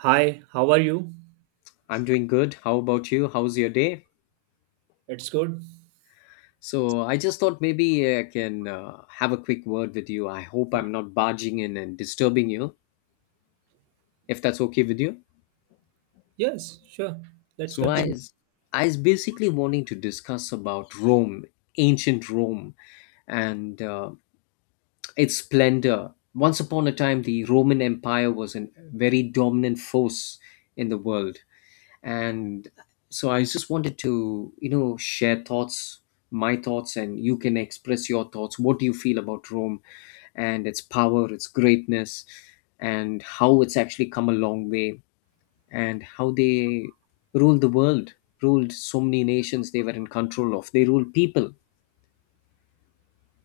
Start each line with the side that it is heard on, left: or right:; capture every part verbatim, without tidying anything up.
right: Hi, how are you?
left: I'm doing good. How about you? How's your day?
right: It's good.
left: So, I just thought maybe I can uh, have a quick word with you. I hope I'm not barging in and disturbing you, if that's okay with you.
right: Yes, sure. Let's
left: So, I
right: continue.
left: is, I is basically wanting to discuss about Rome, ancient Rome, and uh, its splendor. Once upon a time, the Roman Empire was a very dominant force in the world. And so I just wanted to, you know share thoughts, my thoughts, and you can express your thoughts. What do you feel about Rome and its power, its greatness, and how it's actually come a long way, and how they ruled the world, ruled so many nations they were in control of? They ruled people.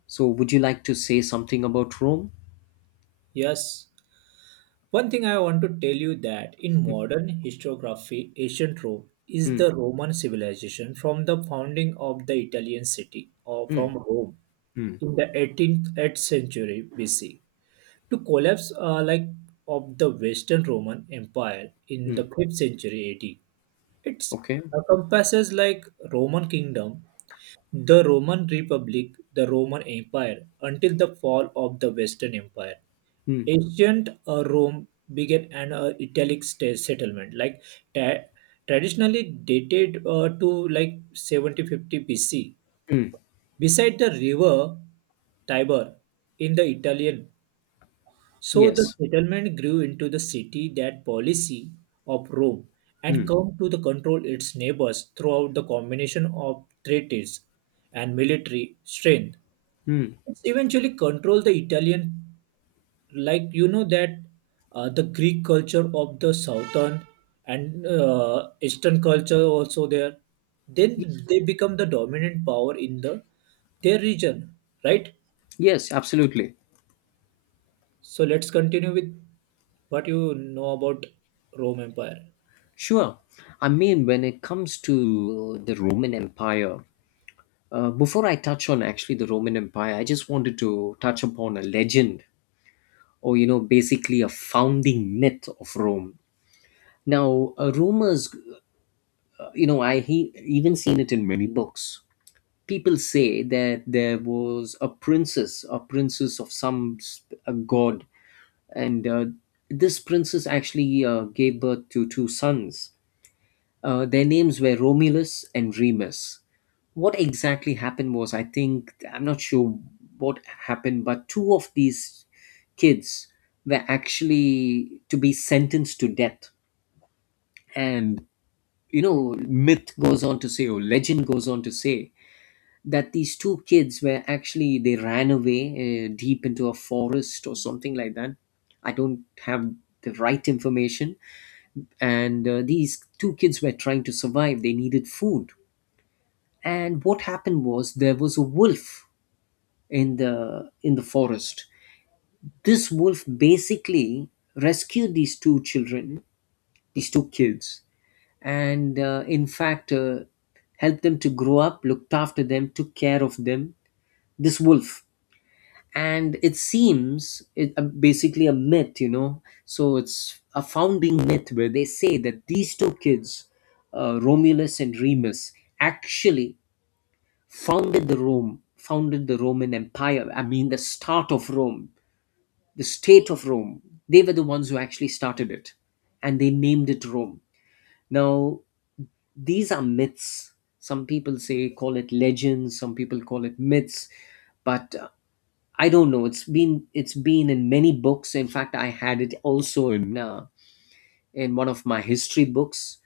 left: So would you like to say something about Rome?
right: Yes. One thing I want to tell you that in modern historiography, ancient Rome is
left: Mm.
right: the Roman civilization from the founding of the Italian city or from
left: Mm.
right: Rome
left: Mm.
right: in the eighteenth eighth century B C to collapse uh, like of the Western Roman Empire in
left: Mm.
right: the fifth century A D. It
left: Okay.
right: encompasses like Roman kingdom, the Roman Republic, the Roman Empire, until the fall of the Western Empire.
left: Mm.
right: Ancient uh, Rome began an uh, Italic sta- settlement, like tra- traditionally dated uh, to like seventy fifty B C,
left: Mm.
right: beside the river Tiber in the Italian. So the
left: Yes.
right: settlement grew into the city that policy of Rome and
left: Mm.
right: come to the control its neighbors throughout the combination of treaties and military strength.
left: Mm.
right: It's eventually control the Italian, like you know that uh, the Greek culture of the southern and uh, eastern culture also there, then they become the dominant power in the their region, right?
left: Yes, absolutely.
right: So let's continue with what you know about Rome empire.
left: Sure. I mean, when it comes to the Roman Empire, uh, before I touch on actually the Roman Empire, I just wanted to touch upon a legend or, you know, basically a founding myth of Rome. Now, uh, Romans, uh, you know, I he- even seen it in many books. People say that there was a princess, a princess of some sp- a god, and uh, this princess actually uh, gave birth to two sons. Uh, their names were Romulus and Remus. What exactly happened was, I think, I'm not sure what happened, but two of these kids were actually to be sentenced to death. And, you know, myth goes on to say, or legend goes on to say, that these two kids were actually, they ran away uh, deep into a forest or something like that. I don't have the right information. And uh, these two kids were trying to survive, they needed food, and what happened was there was a wolf in the in the forest. This wolf basically rescued these two children, these two kids, and uh, in fact uh, helped them to grow up, looked after them, took care of them, this wolf. And it seems it uh, basically a myth, you know so it's a founding myth where they say that these two kids, uh, Romulus and Remus, actually founded the Rome, founded the Roman Empire. I mean, the start of Rome, the state of Rome. They were the ones who actually started it, and they named it Rome. Now, these are myths. Some people say call it legends. Some people call it myths, but uh, I don't know. It's been it's been in many books. In fact, I had it also in uh, in one of my history books.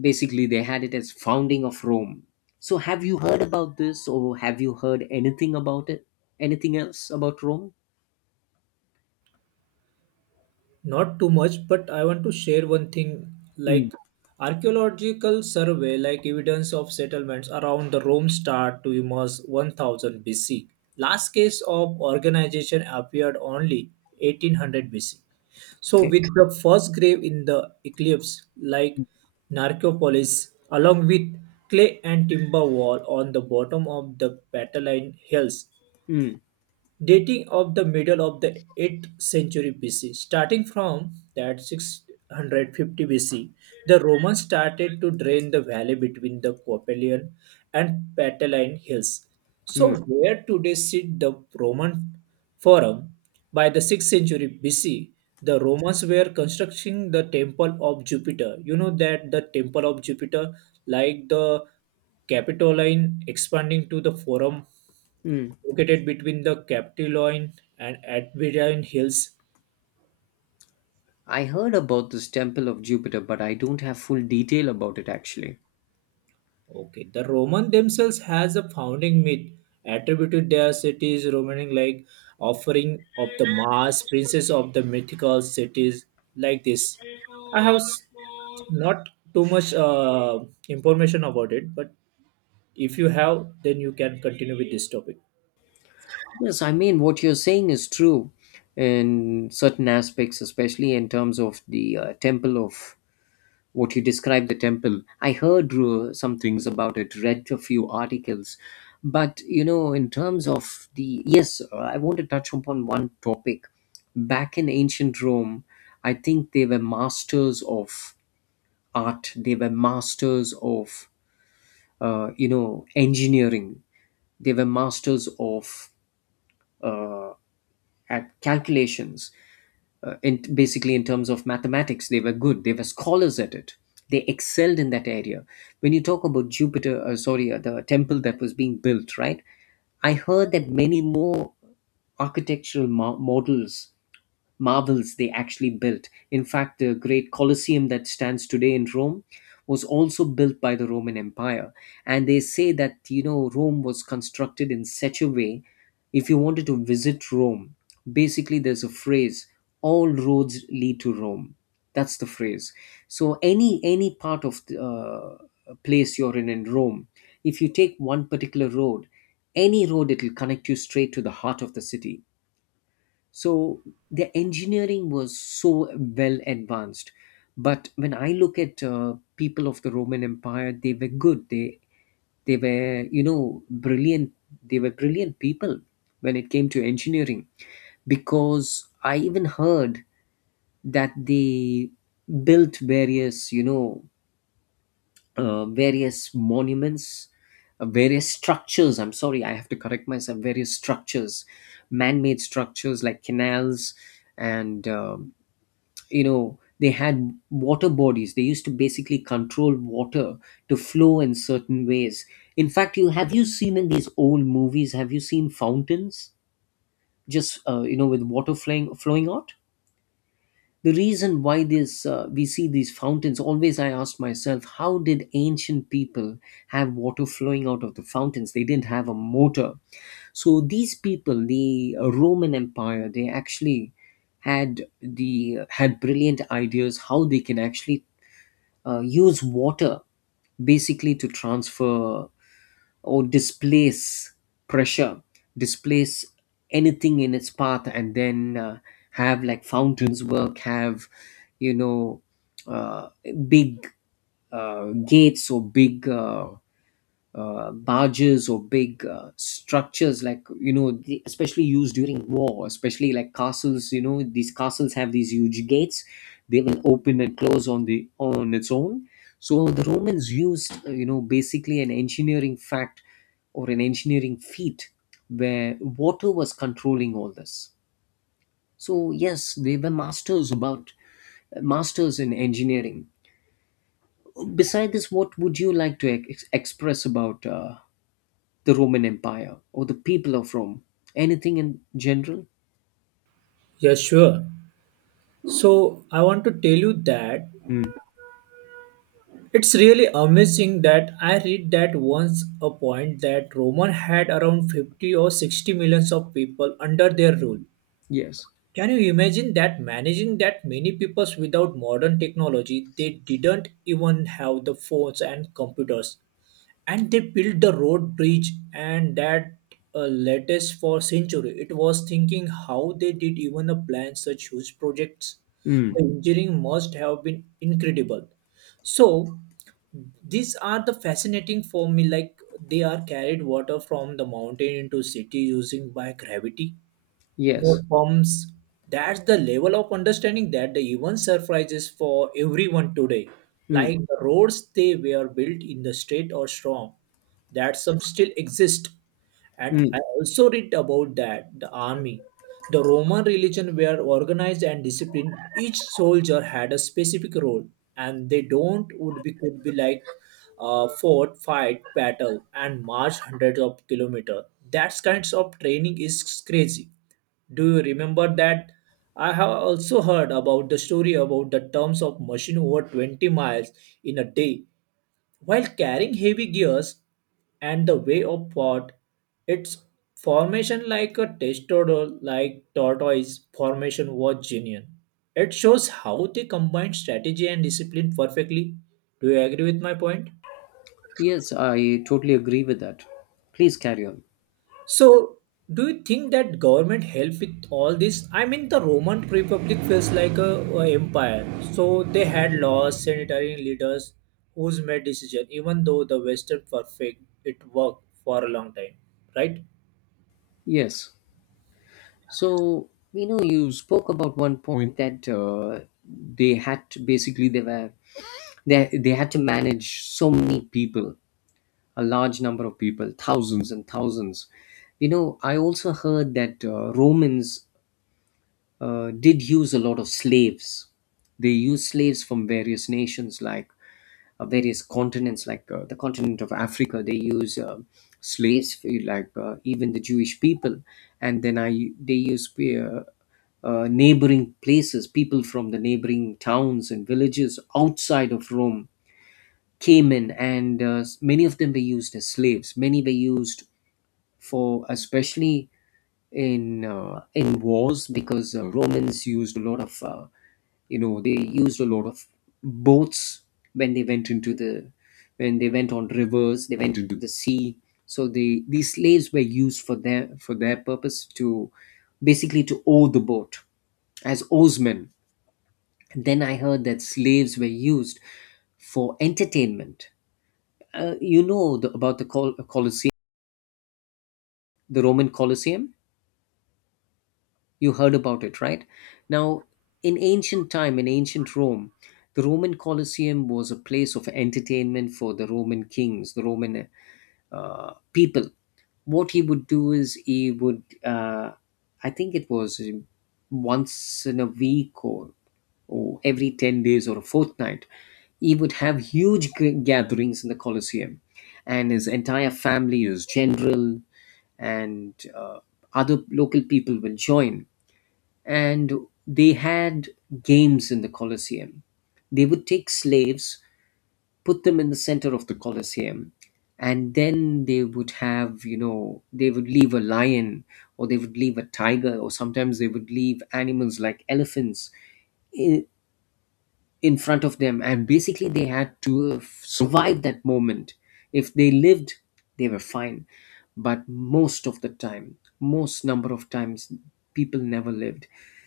left: Basically they had it as founding of Rome. So have you heard about this, or have you heard anything about it, anything else about Rome?
right: Not too much, but I want to share one thing.
left: Mm.
right: Like archaeological survey, like evidence of settlements around the Rome start to emerge one thousand BC. Last case of organization appeared only eighteen hundred BC. So
left: Okay.
right: with the first grave in the eclipse, like narcopolis, along with clay and timber wall on the bottom of the Pataline hills
left: Mm.
right: dating of the middle of the eighth century B C. Starting from that six hundred fifty B C, the Romans started to drain the valley between the Coppelian and Pataline hills.
left: Mm.
right: So, where today sit the Roman Forum, by the sixth century B C, the Romans were constructing the temple of Jupiter. You know that the temple of Jupiter, like the Capitoline expanding to the Forum
left: Mm.
right: located between the Capitoline and Adventine Hills.
left: I heard about this temple of Jupiter, but I don't have full detail about it actually.
right: Okay, the Roman themselves has a founding myth attributed their cities Romaning, like offering of the Mars, princess of the mythical cities, like this. I have s- not too much uh, information about it, but if you have, then you can continue with this topic.
left: Yes, I mean what you're saying is true in certain aspects, especially in terms of the uh, temple of what you described, the temple. I heard uh, some things about it, read a few articles. But, you know, in terms of the. Yes, uh, I want to touch upon one topic. Back in ancient Rome, I think they were masters of art, they were masters of, uh, you know, engineering, they were masters of uh, at calculations. Uh, in, basically in terms of mathematics they were good, they were scholars at it, they excelled in that area. When you talk about Jupiter, uh, sorry, uh, the temple that was being built, right? I heard that many more architectural mo- models, marvels they actually built. In fact, the great Colosseum that stands today in Rome was also built by the Roman Empire. And they say that, you know, Rome was constructed in such a way, if you wanted to visit Rome, basically there's a phrase, all roads lead to Rome. That's the phrase. So any any part of the uh, place you're in in Rome, if you take one particular road, any road, it'll connect you straight to the heart of the city. So the engineering was so well advanced. But when I look at uh, people of the Roman Empire, they were good, they they were, you know brilliant, they were brilliant people when it came to engineering. Because I even heard that they built various, you know uh, various monuments, uh, various structures, I'm sorry, I have to correct myself, various structures, man-made structures like canals. And uh, you know they had water bodies, they used to basically control water to flow in certain ways. In fact, you have you seen in these old movies, have you seen fountains, just uh, you know with water flowing flowing out? The reason why this, uh, we see these fountains always, I asked myself, how did ancient people have water flowing out of the fountains? They didn't have a motor. So these people, the uh, Roman Empire, they actually had the had brilliant ideas how they can actually uh, use water, basically to transfer or displace pressure, displace anything in its path, and then uh, have like fountains work, have, you know uh, big, uh, gates, or big, uh, uh, barges, or big, uh, structures like, you know the, especially used during war, especially like castles, you know these castles have these huge gates, they will open and close on the on its own. So the Romans used uh, you know basically an engineering fact, or an engineering feat, where water was controlling all this. So yes, they were masters about masters in engineering. Beside this, what would you like to ex- express about uh, the Roman Empire or the people of Rome? Anything in general?
right: Yeah, sure. So I want to tell you that
left: Mm.
right: it's really amazing that I read that once a point that Roman had around fifty or sixty millions of people under their rule.
left: Yes.
right: Can you imagine that managing that many peoples without modern technology? They didn't even have the phones and computers, and they built the road bridge and that uh, latest for century. It was thinking how they did even uh, plan such huge projects.
left: Mm.
right: The engineering must have been incredible. So these are the fascinating for me. Like they are carried water from the mountain into city using by gravity your
left: Yes.
right: pumps. That's the level of understanding that the event surprises for everyone today.
left: Mm.
right: Like the roads they were built in the state or storm, that some still exist. And
left: Mm.
right: I also read about that the army, the Roman religion were organized and disciplined. Each soldier had a specific role, and they don't would be could be like uh, fought, fight, battle, and march hundreds of kilometers. That kinds of training is crazy. Do you remember that? I have also heard about the story about the terms of machine over 20 miles in a day while carrying heavy gears, and the way of pot, its formation like a testosterone like tortoise formation was genuine. It shows how they combined strategy and discipline perfectly. Do you agree with my point?
left: Yes, I totally agree with that. Please carry on.
right: So, do you think that government help with all this? I mean, the Roman Republic feels like a, a empire. So they had laws, sanitary leaders who's made decision. Even though the Western perfect, it worked for a long time, right?
left: Yes. So, you know, you spoke about one point that uh, they had to, basically they were they, they had to manage so many people, a large number of people, thousands and thousands. You know, I also heard that uh, Romans uh, did use a lot of slaves. They used slaves from various nations, like uh, various continents, like uh, the continent of Africa. They use uh, slaves, eh, like uh, even the Jewish people, and then I they use eh, uh, uh, neighboring places, people from the neighboring towns and villages outside of Rome came in, and uh, many of them were used as slaves. Many were used for, especially in uh, in wars, because uh, Romans used a lot of uh, you know they used a lot of boats. When they went into the, when they went on rivers, they went into the sea. So they, these slaves were used for their, for their purpose, to basically to oar the boat, as oarsmen. And then I heard that slaves were used for entertainment, uh, you know the, about the Col- Colosseum, the Roman Colosseum. You heard about it, right? Now, in ancient time, in ancient Rome, the Roman Colosseum was a place of entertainment for the Roman kings, the Roman uh, people. What he would do is he would, uh, I think it was once in a week, or, or every ten days or a fortnight, he would have huge g- gatherings in the Colosseum, and his entire family, his general, and uh, other local people will join, and they had games in the Colosseum. They would take slaves, put them in the center of the Colosseum, and then they would have, you know, they would leave a lion, or they would leave a tiger, or sometimes they would leave animals like elephants i- in front of them, and basically they had to survive that moment. If they lived, they were fine. But most of the time, most number of times, people never lived.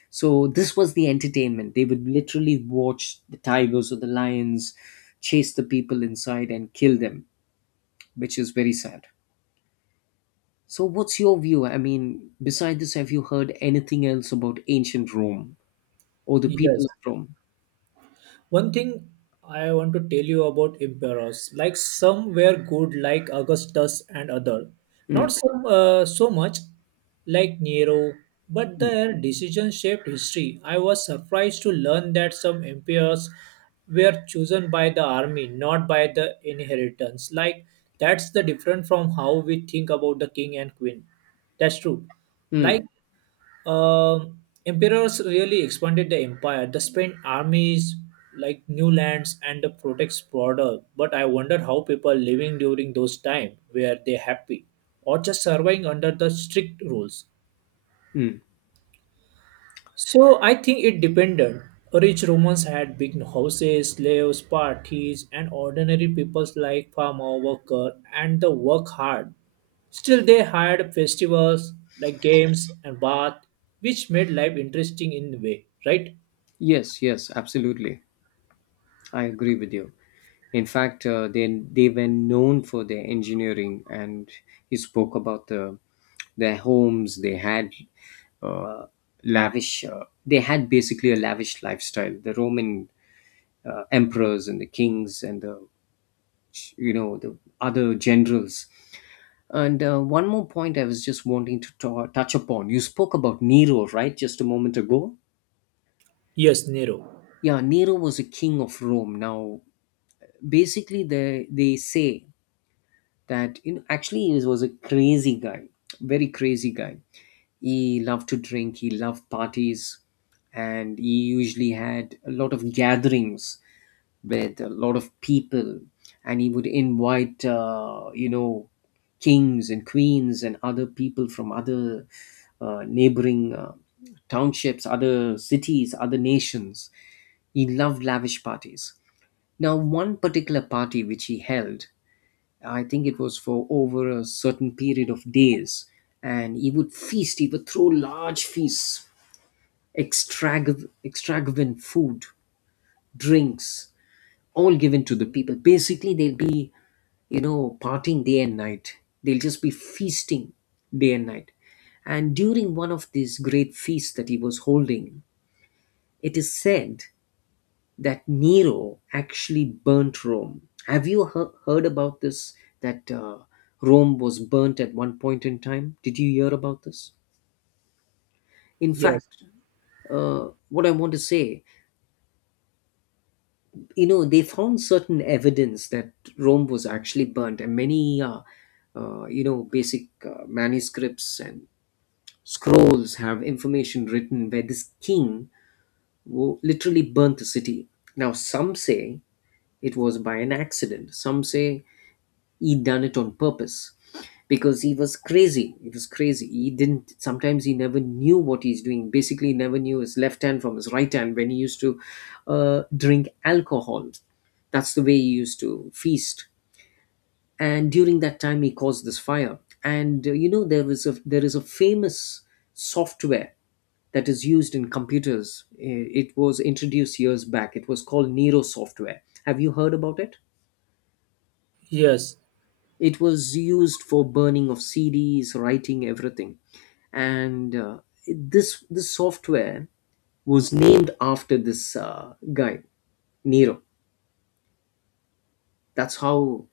left: So this was the entertainment, they would literally watch the tigers or the lions chase the people inside and kill them, which is very sad. So what's your view? I mean, beside this, have you heard anything else about ancient Rome or the
right: Yes.
left: people of Rome?
right: One thing I want to tell you about emperors, like some were good, like Augustus and other, not
left: Mm.
right: some uh, so much, like Nero, but
left: Mm.
right: their decisions shaped history. I was surprised to learn that some emperors were chosen by the army, not by the inheritance. Like that's the different from how we think about the king and queen. That's true.
left: Mm.
right: Like um emperors really expanded the empire. They spent armies, like new lands, and the protects border. But I wonder how people living during those time were they happy, or just surviving under the strict rules.
left: Mm.
right: So I think it depended. Rich Romans had big houses, slaves, parties, and ordinary peoples like farmer, worker, and the work hard. Still, they had festivals like games and bath, which made life interesting in a way, right?
left: Yes, yes, absolutely. I agree with you. In fact, uh, they they were known for their engineering, and you spoke about the their homes. They had, uh, lavish. Uh, they had basically a lavish lifestyle. The Roman uh, emperors and the kings and the you know the other generals. And uh, one more point I was just wanting to ta- touch upon. You spoke about Nero, right? Just a moment ago.
right: Yes, Nero.
left: Yeah, Nero was a king of Rome. Now, basically they they say that you know actually he was a crazy guy, very crazy guy. He loved to drink, he loved parties, and he usually had a lot of gatherings with a lot of people. And he would invite uh, you know, kings and queens and other people from other uh, neighboring uh, townships, other cities, other nations. He loved lavish parties. Now, one particular party which he held, I think it was for over a certain period of days. And he would feast, he would throw large feasts, extrag- extravagant food, drinks, all given to the people. Basically, they'll be, you know, partying day and night. They'll just be feasting day and night. And during one of these great feasts that he was holding, it is said that Nero actually burnt Rome. Have you he- heard about this? That uh, Rome was burnt at one point in time. Did you hear about this? In
right: Yes,
left: fact, uh, what I want to say, you know, they found certain evidence that Rome was actually burnt, and many, uh, uh, you know, basic uh, manuscripts and scrolls have information written where this king wo- literally burnt the city. Now, some say it was by an accident. Some say he done it on purpose because he was crazy he was crazy he didn't, sometimes he never knew what he's doing. Basically, he never knew his left hand from his right hand when he used to uh, drink alcohol. That's the way he used to feast, and during that time he caused this fire. And uh, you know, there is a there is a famous software that is used in computers. I- it was introduced years back. It was called Nero software. Have you heard about it?
right: yes,
left: It was used for burning of C Ds, writing everything. And uh, this this software was named after this uh, guy Nero. That's how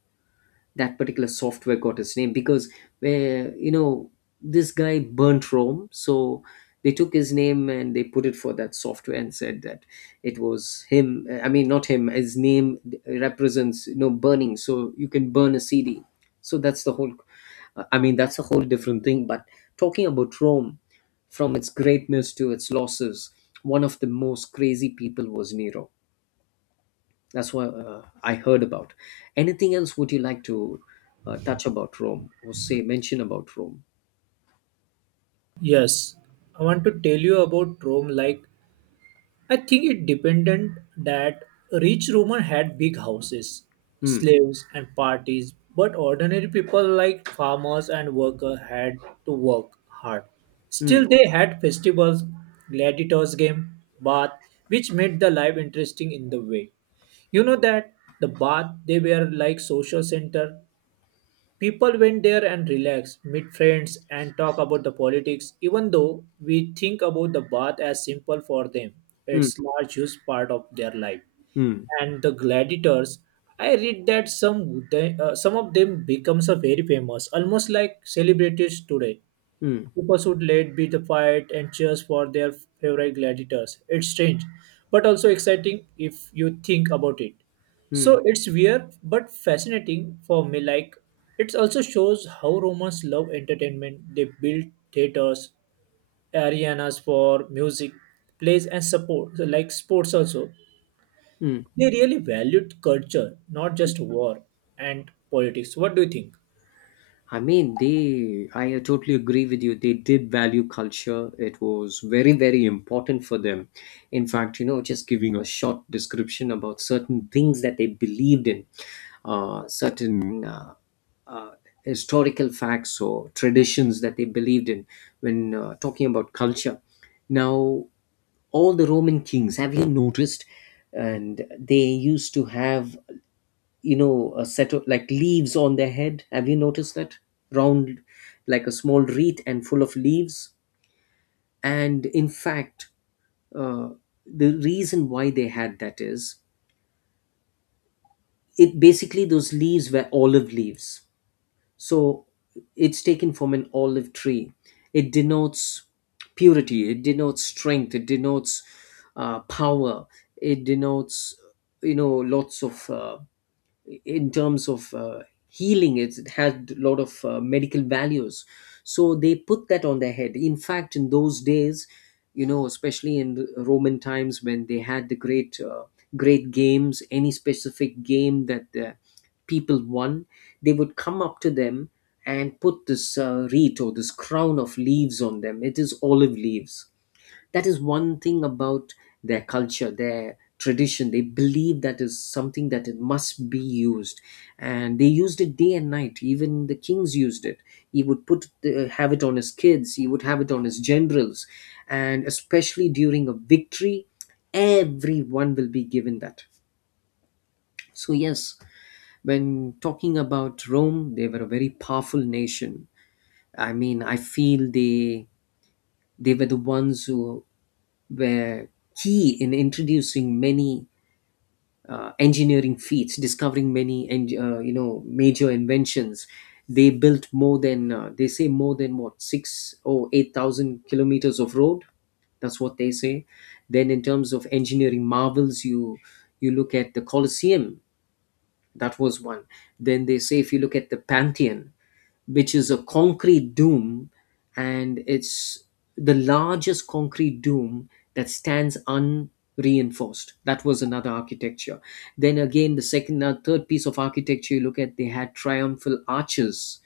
left: that particular software got its name because, where you know, this guy burnt Rome, so they took his name and they put it for that software and said that it was him. I mean, not him. His name represents, you know, burning, so you can burn a C D. So that's the whole. I mean, that's a whole different thing. But talking about Rome, from its greatness to its losses, one of the most crazy people was Nero. That's what uh, I heard about. Anything else would you like to uh, touch about Rome or say mention about Rome?
right: yes. I want to tell you about Rome. Like, I think it dependent that rich Roman had big houses,
left: Hmm.
right: slaves and parties, but ordinary people like farmers and workers had to work hard.
left: Hmm.
right: Still, they had festivals, gladiators game, bath, which made the life interesting in the way. You know that the bath they were like social center. People went there and relaxed, meet friends, and talk about the politics, even though we think about the bath as simple for them.
left: Hmm.
right: It's large huge part of their life.
left: Hmm.
right: And the gladiators, I read that some they, uh, some of them becomes a very famous, almost like celebrities today.
left: Hmm.
right: People should let be the fight and cheers for their favorite gladiators. It's strange, but also exciting if you think about it.
left: Hmm.
right: So it's weird but fascinating for me. Like it also shows how Romans love entertainment. They built theaters, arenas for music, plays, and support, so like sports also.
left: Hmm.
right: They really valued culture, not just war and politics. What do you think?
left: I mean, they, I totally agree with you. They did value culture. It was very, very important for them. In fact, you know, just giving a short description about certain things that they believed in, uh, certain uh, uh, historical facts or traditions that they believed in when uh, talking about culture. Now, all the Roman kings, have you noticed? And they used to have, you know, a set of like leaves on their head. Have you noticed that? Round, like a small wreath and full of leaves. And in fact, uh, the reason why they had that is, it basically, those leaves were olive leaves, so it's taken from an olive tree. It denotes purity, it denotes strength, it denotes uh, power, it denotes, you know, lots of uh, in terms of uh, healing. It's, it had a lot of uh, medical values. So they put that on their head. In fact, in those days, you know, especially in the Roman times, when they had the great uh, great games, any specific game that the people won, they would come up to them and put this uh, wreath or this crown of leaves on them. It is olive leaves. That is one thing about their culture, their tradition. They believe that is something that it must be used, and they used it day and night. Even the kings used it. He would put the, have it on his kids, he would have it on his generals, and especially during a victory, everyone will be given that. So yes, when talking about Rome, they were a very powerful nation. I mean i feel they they were the ones who were key in introducing many uh, engineering feats, discovering many en- uh, you know, major inventions. They built more than uh, they say, more than what, six or eight thousand kilometers of road. That's what they say. Then in terms of engineering marvels, you you look at the Colosseum. That was one. Then they say, if you look at the Pantheon, which is a concrete dome, and it's the largest concrete dome that stands unreinforced. That was another architecture. Then again, the second, uh, third piece of architecture you look at, they had triumphal arches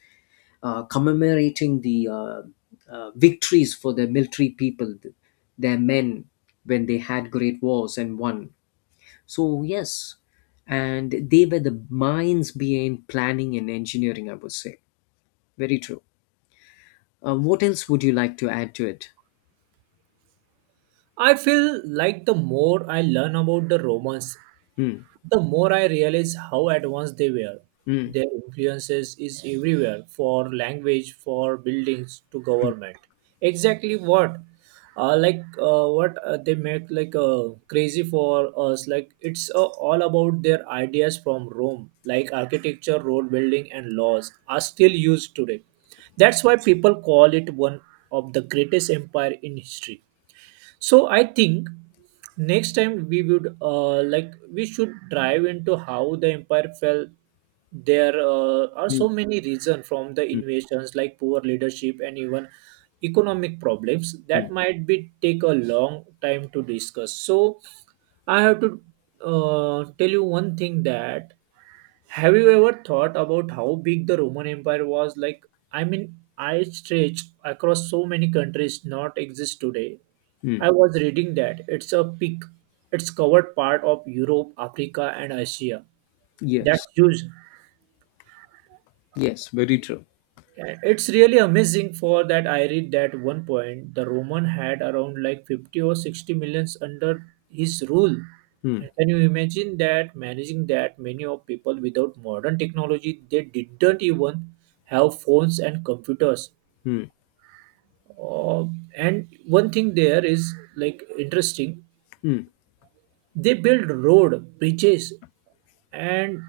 left: uh, commemorating the uh, uh, victories for the military people, th- their men, when they had great wars and won. So yes, and they were the minds behind planning and engineering. I would say, very true. Uh, what else would you like to add to it?
right: I feel like the more I learn about the Romans,
left: Hmm.
right: the more I realize how advanced they were.
left: Hmm.
right: Their influences is everywhere for language, for buildings to government. Exactly what, uh, like uh, what uh, they make like uh, crazy for us. Like it's uh, all about their ideas from Rome, like architecture, road building, and laws are still used today. That's why people call it one of the greatest empire in history. So I think next time we would uh, like we should dive into how the empire fell. There uh, are
left: Hmm.
right: so many reasons from the
left: Hmm.
right: invasions, like poor leadership and even economic problems
left: Hmm.
right: that might be take a long time to discuss. So I have to uh, tell you one thing that have you ever thought about how big the Roman Empire was? Like, I mean, I stretched across so many countries not exist today. I was reading that it's a peak. It's covered part of Europe, Africa, and Asia.
left: Yes.
right: That's huge.
left: Yes. Very true.
right: Yeah, it's really amazing for that I read that one point the Roman had around like fifty or sixty millions under his rule. And can you imagine that managing that many of people without modern technology? They didn't even have phones and computers.
left: Hmm.
right: Uh, and one thing there is like interesting, they built road bridges and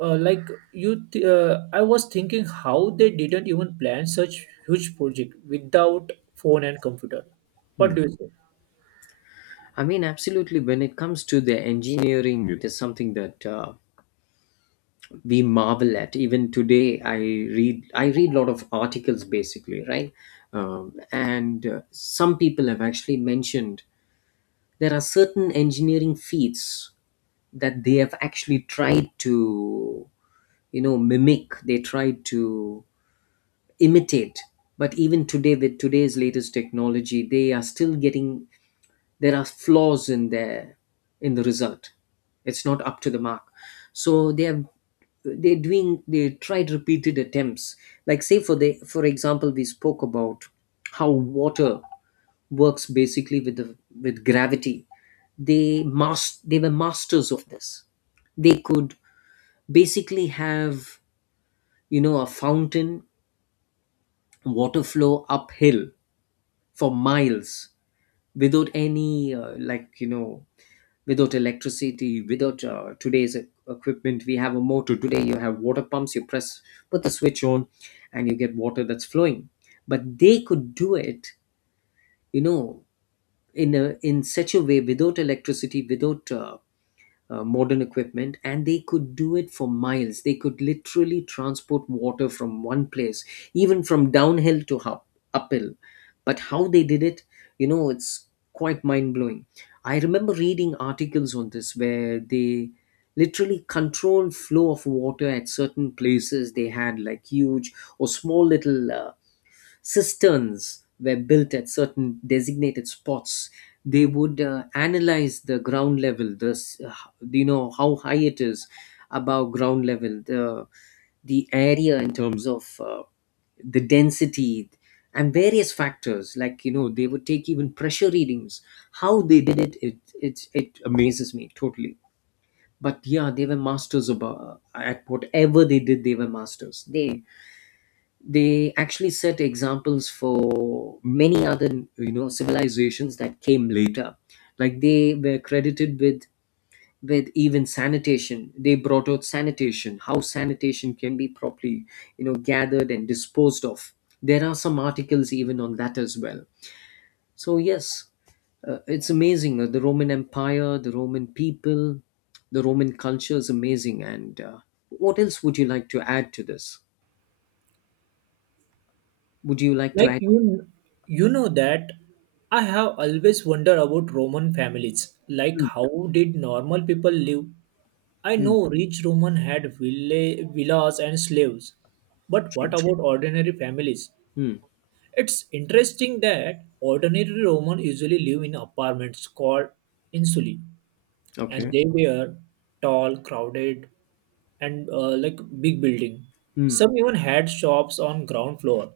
right: uh, like you th- uh, I was thinking how they didn't even plan such huge project without phone and computer. What do you say?
left: I mean, absolutely. When it comes to the engineering, it is something that uh, we marvel at. Even today, I read. I read a lot of articles, basically, right? Um, and uh, some people have actually mentioned, there are certain engineering feats that they have actually tried to, you know, mimic. They tried to imitate, but even today, with today's latest technology, they are still getting, there are flaws in their, in the result. It's not up to the mark. So they have, they're doing, they tried repeated attempts. Like, say for the, for example, we spoke about how water works, basically with the, with gravity. They must, they were masters of this. They could basically have, you know, a fountain, water flow uphill for miles, without any uh, like, you know, without electricity, without uh, today's e- equipment. We have a motor today, you have water pumps, you press, put the switch on, and you get water that's flowing. But they could do it, you know, in a, in such a way, without electricity, without uh, uh, modern equipment. And they could do it for miles. They could literally transport water from one place, even from downhill to up, uphill. But how they did it, you know, it's quite mind blowing. I remember reading articles on this, where they literally controlled flow of water at certain places. They had like huge or small little uh, cisterns were built at certain designated spots. They would uh, analyze the ground level, the s- uh, you know, how high it is above ground level, the the area in terms of uh, the density and various factors. Like, you know, they would take even pressure readings. How they did it, it it, it amazes me totally. But yeah, they were masters about, at whatever they did, they were masters. they they actually set examples for many other, you know, civilizations that came later. Like, they were credited with with even sanitation. They brought out sanitation, how sanitation can be properly, you know, gathered and disposed of. There are some articles even on that as well. So yes, uh, it's amazing. uh, the Roman empire, the Roman people, the Roman culture is amazing. And uh, what else would you like to add to this? Would you like to
right: Like
left: add?
right: you you know that I have always wondered about Roman families. Like
left: Hmm,
right: how did normal people live? I
left: hmm,
right: know rich Roman had villa- villas and slaves, but
left: sure.
right: what about ordinary families?
left: Hmm.
right: It's interesting that ordinary Roman usually live in apartments called insulae, and
left: Okay.
right: they were tall, crowded, and uh, like big building.
left: Hmm.
right: Some even had shops on ground floor.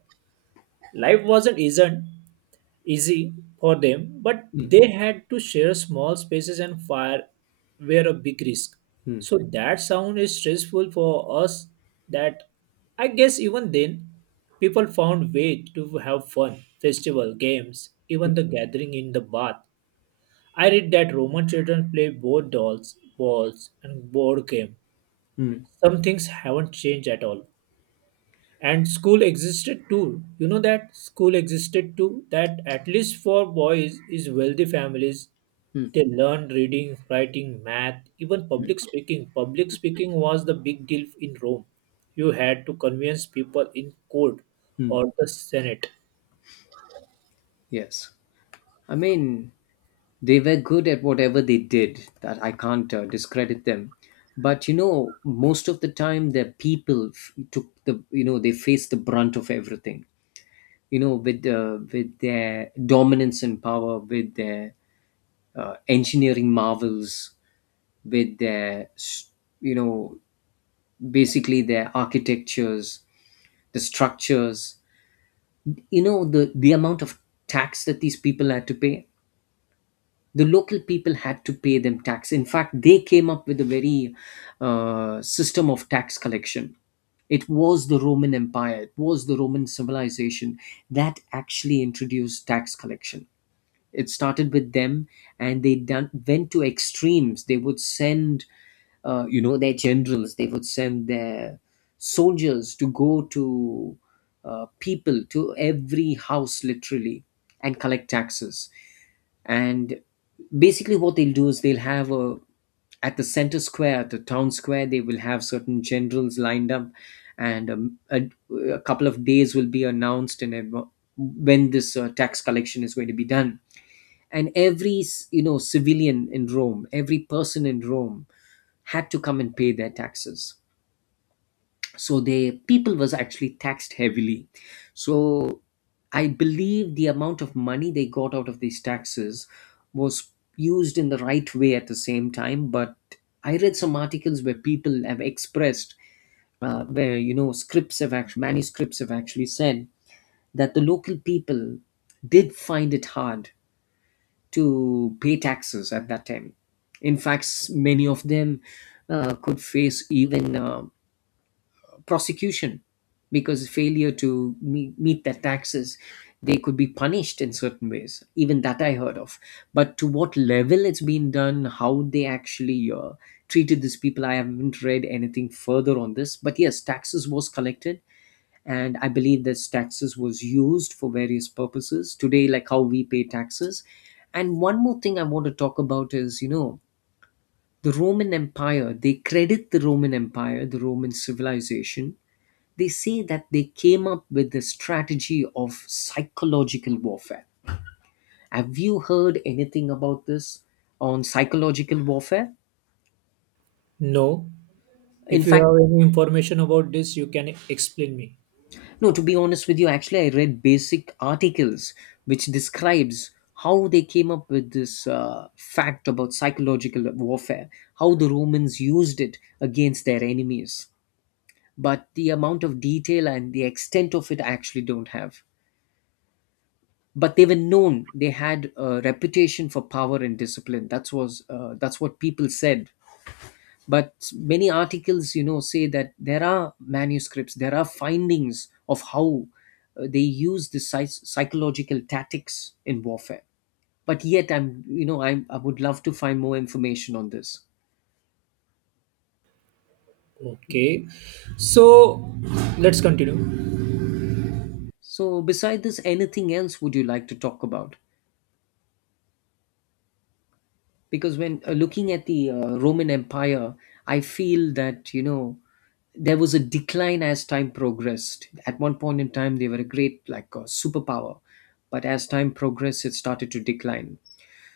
right: Life wasn't isn't easy for them, but
left: Hmm.
right: they had to share small spaces, and fire were a big risk.
left: Hmm.
right: So that sound is stressful for us. That I guess even then, people found way to have fun, festival, games, even the gathering in the bath. I read that Roman children play both dolls, balls, and board game.
left: Hmm.
right: Some things haven't changed at all. And school existed too. You know that school existed too. That at least for boys is wealthy families. They learn reading, writing, math, even public speaking. Public speaking was the big deal in Rome. You had to convince people in court
left: Mm.
right: or the Senate.
left: Yes. I mean, they were good at whatever they did. That I can't uh, discredit them. But you know, most of the time, the people f- took the, you know, they faced the brunt of everything. You know, with uh, with their dominance and power, with their uh, engineering marvels, with their s- you know, basically their architectures, the structures, you know, the the amount of tax that these people had to pay. The local people had to pay them tax. In fact, they came up with a very uh, system of tax collection. It was the Roman empire, it was the Roman civilization that actually introduced tax collection. It started with them, and they done, went to extremes. They would send, uh, you know, their generals. They would send their soldiers to go to uh, people, to every house, literally, and collect taxes. And basically, what they'll do is, they'll have a, at the center square, at the town square, they will have certain generals lined up, and um, a, a couple of days will be announced in adva- when this uh, tax collection is going to be done. And every, you know, civilian in Rome, every person in Rome had to come and pay their taxes. So the people was actually taxed heavily. So I believe the amount of money they got out of these taxes was used in the right way at the same time. But I read some articles where people have expressed, uh, where you know, scripts have actually, manuscripts have actually said that the local people did find it hard to pay taxes at that time. In fact, many of them uh, could face even uh, prosecution because failure to meet, meet their taxes, they could be punished in certain ways. Even that I heard of. But to what level it's been done, how they actually uh, treated these people, I haven't read anything further on this. But yes, taxes was collected, and I believe this taxes was used for various purposes today, like how we pay taxes. And one more thing I want to talk about is, you know, the Roman empire, they credit the Roman empire, the Roman civilization, they say that they came up with the strategy of psychological warfare. Have you heard anything about this, on psychological warfare?
right: No.
left: In
right: If you
left: fact,
right: have any information about this, you can explain me.
left: no, to be honest with you, actually, I read basic articles which describes how they came up with this uh, fact about psychological warfare, how the Romans used it against their enemies. But the amount of detail and the extent of it, I actually don't have. But they were known, they had a reputation for power and discipline. That's was uh, that's what people said. But many articles, you know, say that there are manuscripts, there are findings of how uh, they use the psy- psychological tactics in warfare. But yet, I'm you know I'm, I would love to find more information on this.
right: Okay. So let's continue.
left: So beside this, anything else would you like to talk about? Because when uh, looking at the uh, Roman empire, I feel that, you know, there was a decline as time progressed. At one point in time, they were a great like uh, superpower, but as time progressed, it started to decline.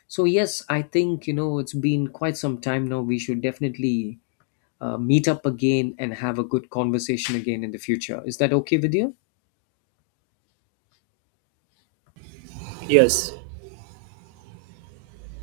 left: So yes, I think, you know, it's been quite some time now. We should definitely uh, meet up again and have a good conversation again in the future. Is that okay with you?
right: Yes.